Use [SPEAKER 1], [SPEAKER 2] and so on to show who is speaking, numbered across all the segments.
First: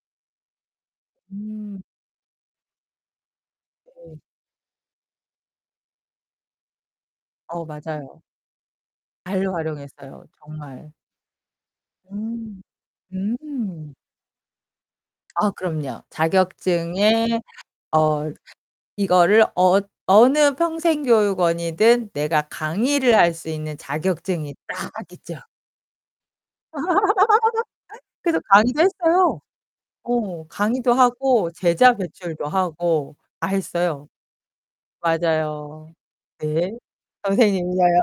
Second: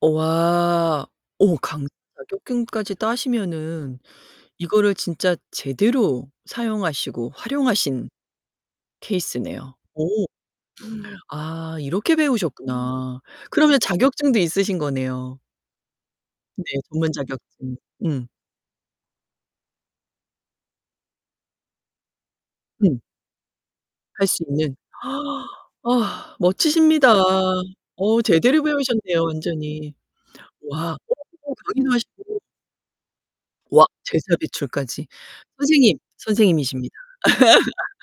[SPEAKER 1] 와 어
[SPEAKER 2] 음.
[SPEAKER 1] 강사 자격증까지 따시면은
[SPEAKER 2] 네.
[SPEAKER 1] 이거를 진짜 제대로 사용하시고
[SPEAKER 2] 어,
[SPEAKER 1] 활용하신
[SPEAKER 2] 맞아요. 발로
[SPEAKER 1] 케이스네요. 오
[SPEAKER 2] 활용했어요 정말.
[SPEAKER 1] 아 이렇게
[SPEAKER 2] 음.
[SPEAKER 1] 배우셨구나. 그러면
[SPEAKER 2] 음.
[SPEAKER 1] 자격증도 있으신 거네요.
[SPEAKER 2] 아 그럼요.
[SPEAKER 1] 네,
[SPEAKER 2] 자격증에
[SPEAKER 1] 전문자격증. 음.
[SPEAKER 2] 어 이거를 어 어느 평생 교육원이든 내가
[SPEAKER 1] 음.
[SPEAKER 2] 강의를 할 수 있는
[SPEAKER 1] 할 수
[SPEAKER 2] 자격증이
[SPEAKER 1] 있는
[SPEAKER 2] 딱 있죠.
[SPEAKER 1] 아, 멋지십니다. 어
[SPEAKER 2] 그래서
[SPEAKER 1] 제대로
[SPEAKER 2] 강의도
[SPEAKER 1] 배우셨네요,
[SPEAKER 2] 했어요.
[SPEAKER 1] 완전히.
[SPEAKER 2] 어 강의도
[SPEAKER 1] 와
[SPEAKER 2] 하고 제자
[SPEAKER 1] [unintelligible] 하시고.
[SPEAKER 2] 배출도 하고 다
[SPEAKER 1] 와
[SPEAKER 2] 했어요.
[SPEAKER 1] 제자 배출까지.
[SPEAKER 2] 맞아요.
[SPEAKER 1] 선생님,
[SPEAKER 2] 네.
[SPEAKER 1] 선생님이십니다.
[SPEAKER 2] 선생님인가요.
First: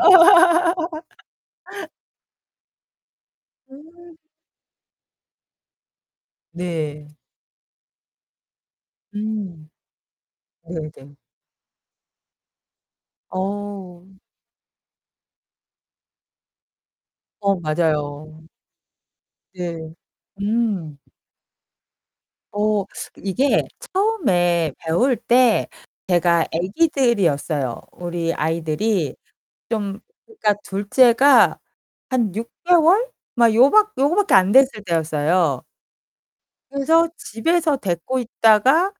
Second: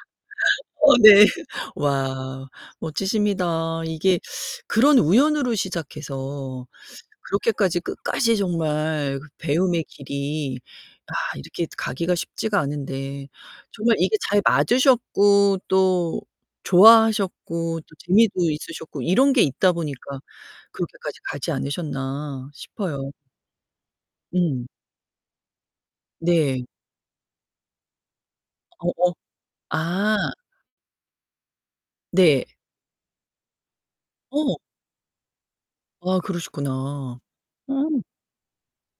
[SPEAKER 1] 어 네. 와 멋지십니다.
[SPEAKER 2] 음.
[SPEAKER 1] 이게 그런 우연으로 시작해서
[SPEAKER 2] 네.
[SPEAKER 1] 그렇게까지 끝까지 정말 그
[SPEAKER 2] 음.
[SPEAKER 1] 배움의 길이
[SPEAKER 2] 네,
[SPEAKER 1] 아
[SPEAKER 2] 네.
[SPEAKER 1] 이렇게 가기가 쉽지가 않은데 정말
[SPEAKER 2] 어.
[SPEAKER 1] 이게 잘 맞으셨고 또
[SPEAKER 2] 어,
[SPEAKER 1] 좋아하셨고 또
[SPEAKER 2] 맞아요.
[SPEAKER 1] 재미도 있으셨고 이런 게 있다
[SPEAKER 2] 네.
[SPEAKER 1] 보니까
[SPEAKER 2] 음.
[SPEAKER 1] 그렇게까지 가지 않으셨나
[SPEAKER 2] 어
[SPEAKER 1] 싶어요.
[SPEAKER 2] 이게
[SPEAKER 1] 응.
[SPEAKER 2] 처음에 배울 때 제가
[SPEAKER 1] 네.
[SPEAKER 2] 애기들이었어요. 우리
[SPEAKER 1] 어 어
[SPEAKER 2] 아이들이 좀
[SPEAKER 1] 아.
[SPEAKER 2] 그니까 2 째가 한
[SPEAKER 1] 네.
[SPEAKER 2] 6 개월? 막 요 밖 요거 밖에 안
[SPEAKER 1] 어.
[SPEAKER 2] 됐을 때였어요.
[SPEAKER 1] 아 그러시구나.
[SPEAKER 2] 그래서 집에서
[SPEAKER 1] 어.
[SPEAKER 2] 데리고 있다가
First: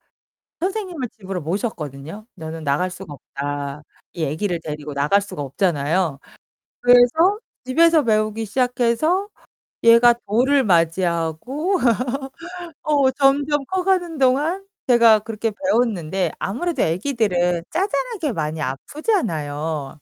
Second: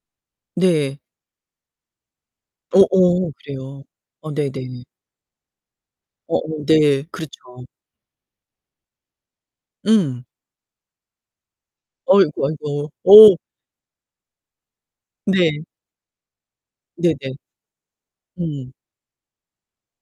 [SPEAKER 1] 네.
[SPEAKER 2] 선생님을 집으로 모셨거든요. '나는
[SPEAKER 1] 어
[SPEAKER 2] 나갈 수가
[SPEAKER 1] 어
[SPEAKER 2] 없다.'
[SPEAKER 1] 그래요?
[SPEAKER 2] 이
[SPEAKER 1] 아
[SPEAKER 2] 애기를
[SPEAKER 1] 네네.
[SPEAKER 2] 데리고 나갈 수가 없잖아요.
[SPEAKER 1] 어 어 네.
[SPEAKER 2] 그래서
[SPEAKER 1] 그렇죠.
[SPEAKER 2] 집에서 배우기 시작해서 얘가
[SPEAKER 1] 음.
[SPEAKER 2] 돌을 맞이하고
[SPEAKER 1] 아이고 아이고.
[SPEAKER 2] 어
[SPEAKER 1] 어.
[SPEAKER 2] 점점 커가는 동안 제가 그렇게
[SPEAKER 1] 네.
[SPEAKER 2] 배웠는데 아무래도
[SPEAKER 1] 네네.
[SPEAKER 2] 애기들은 자잘하게 많이
[SPEAKER 1] 음.
[SPEAKER 2] 아프잖아요.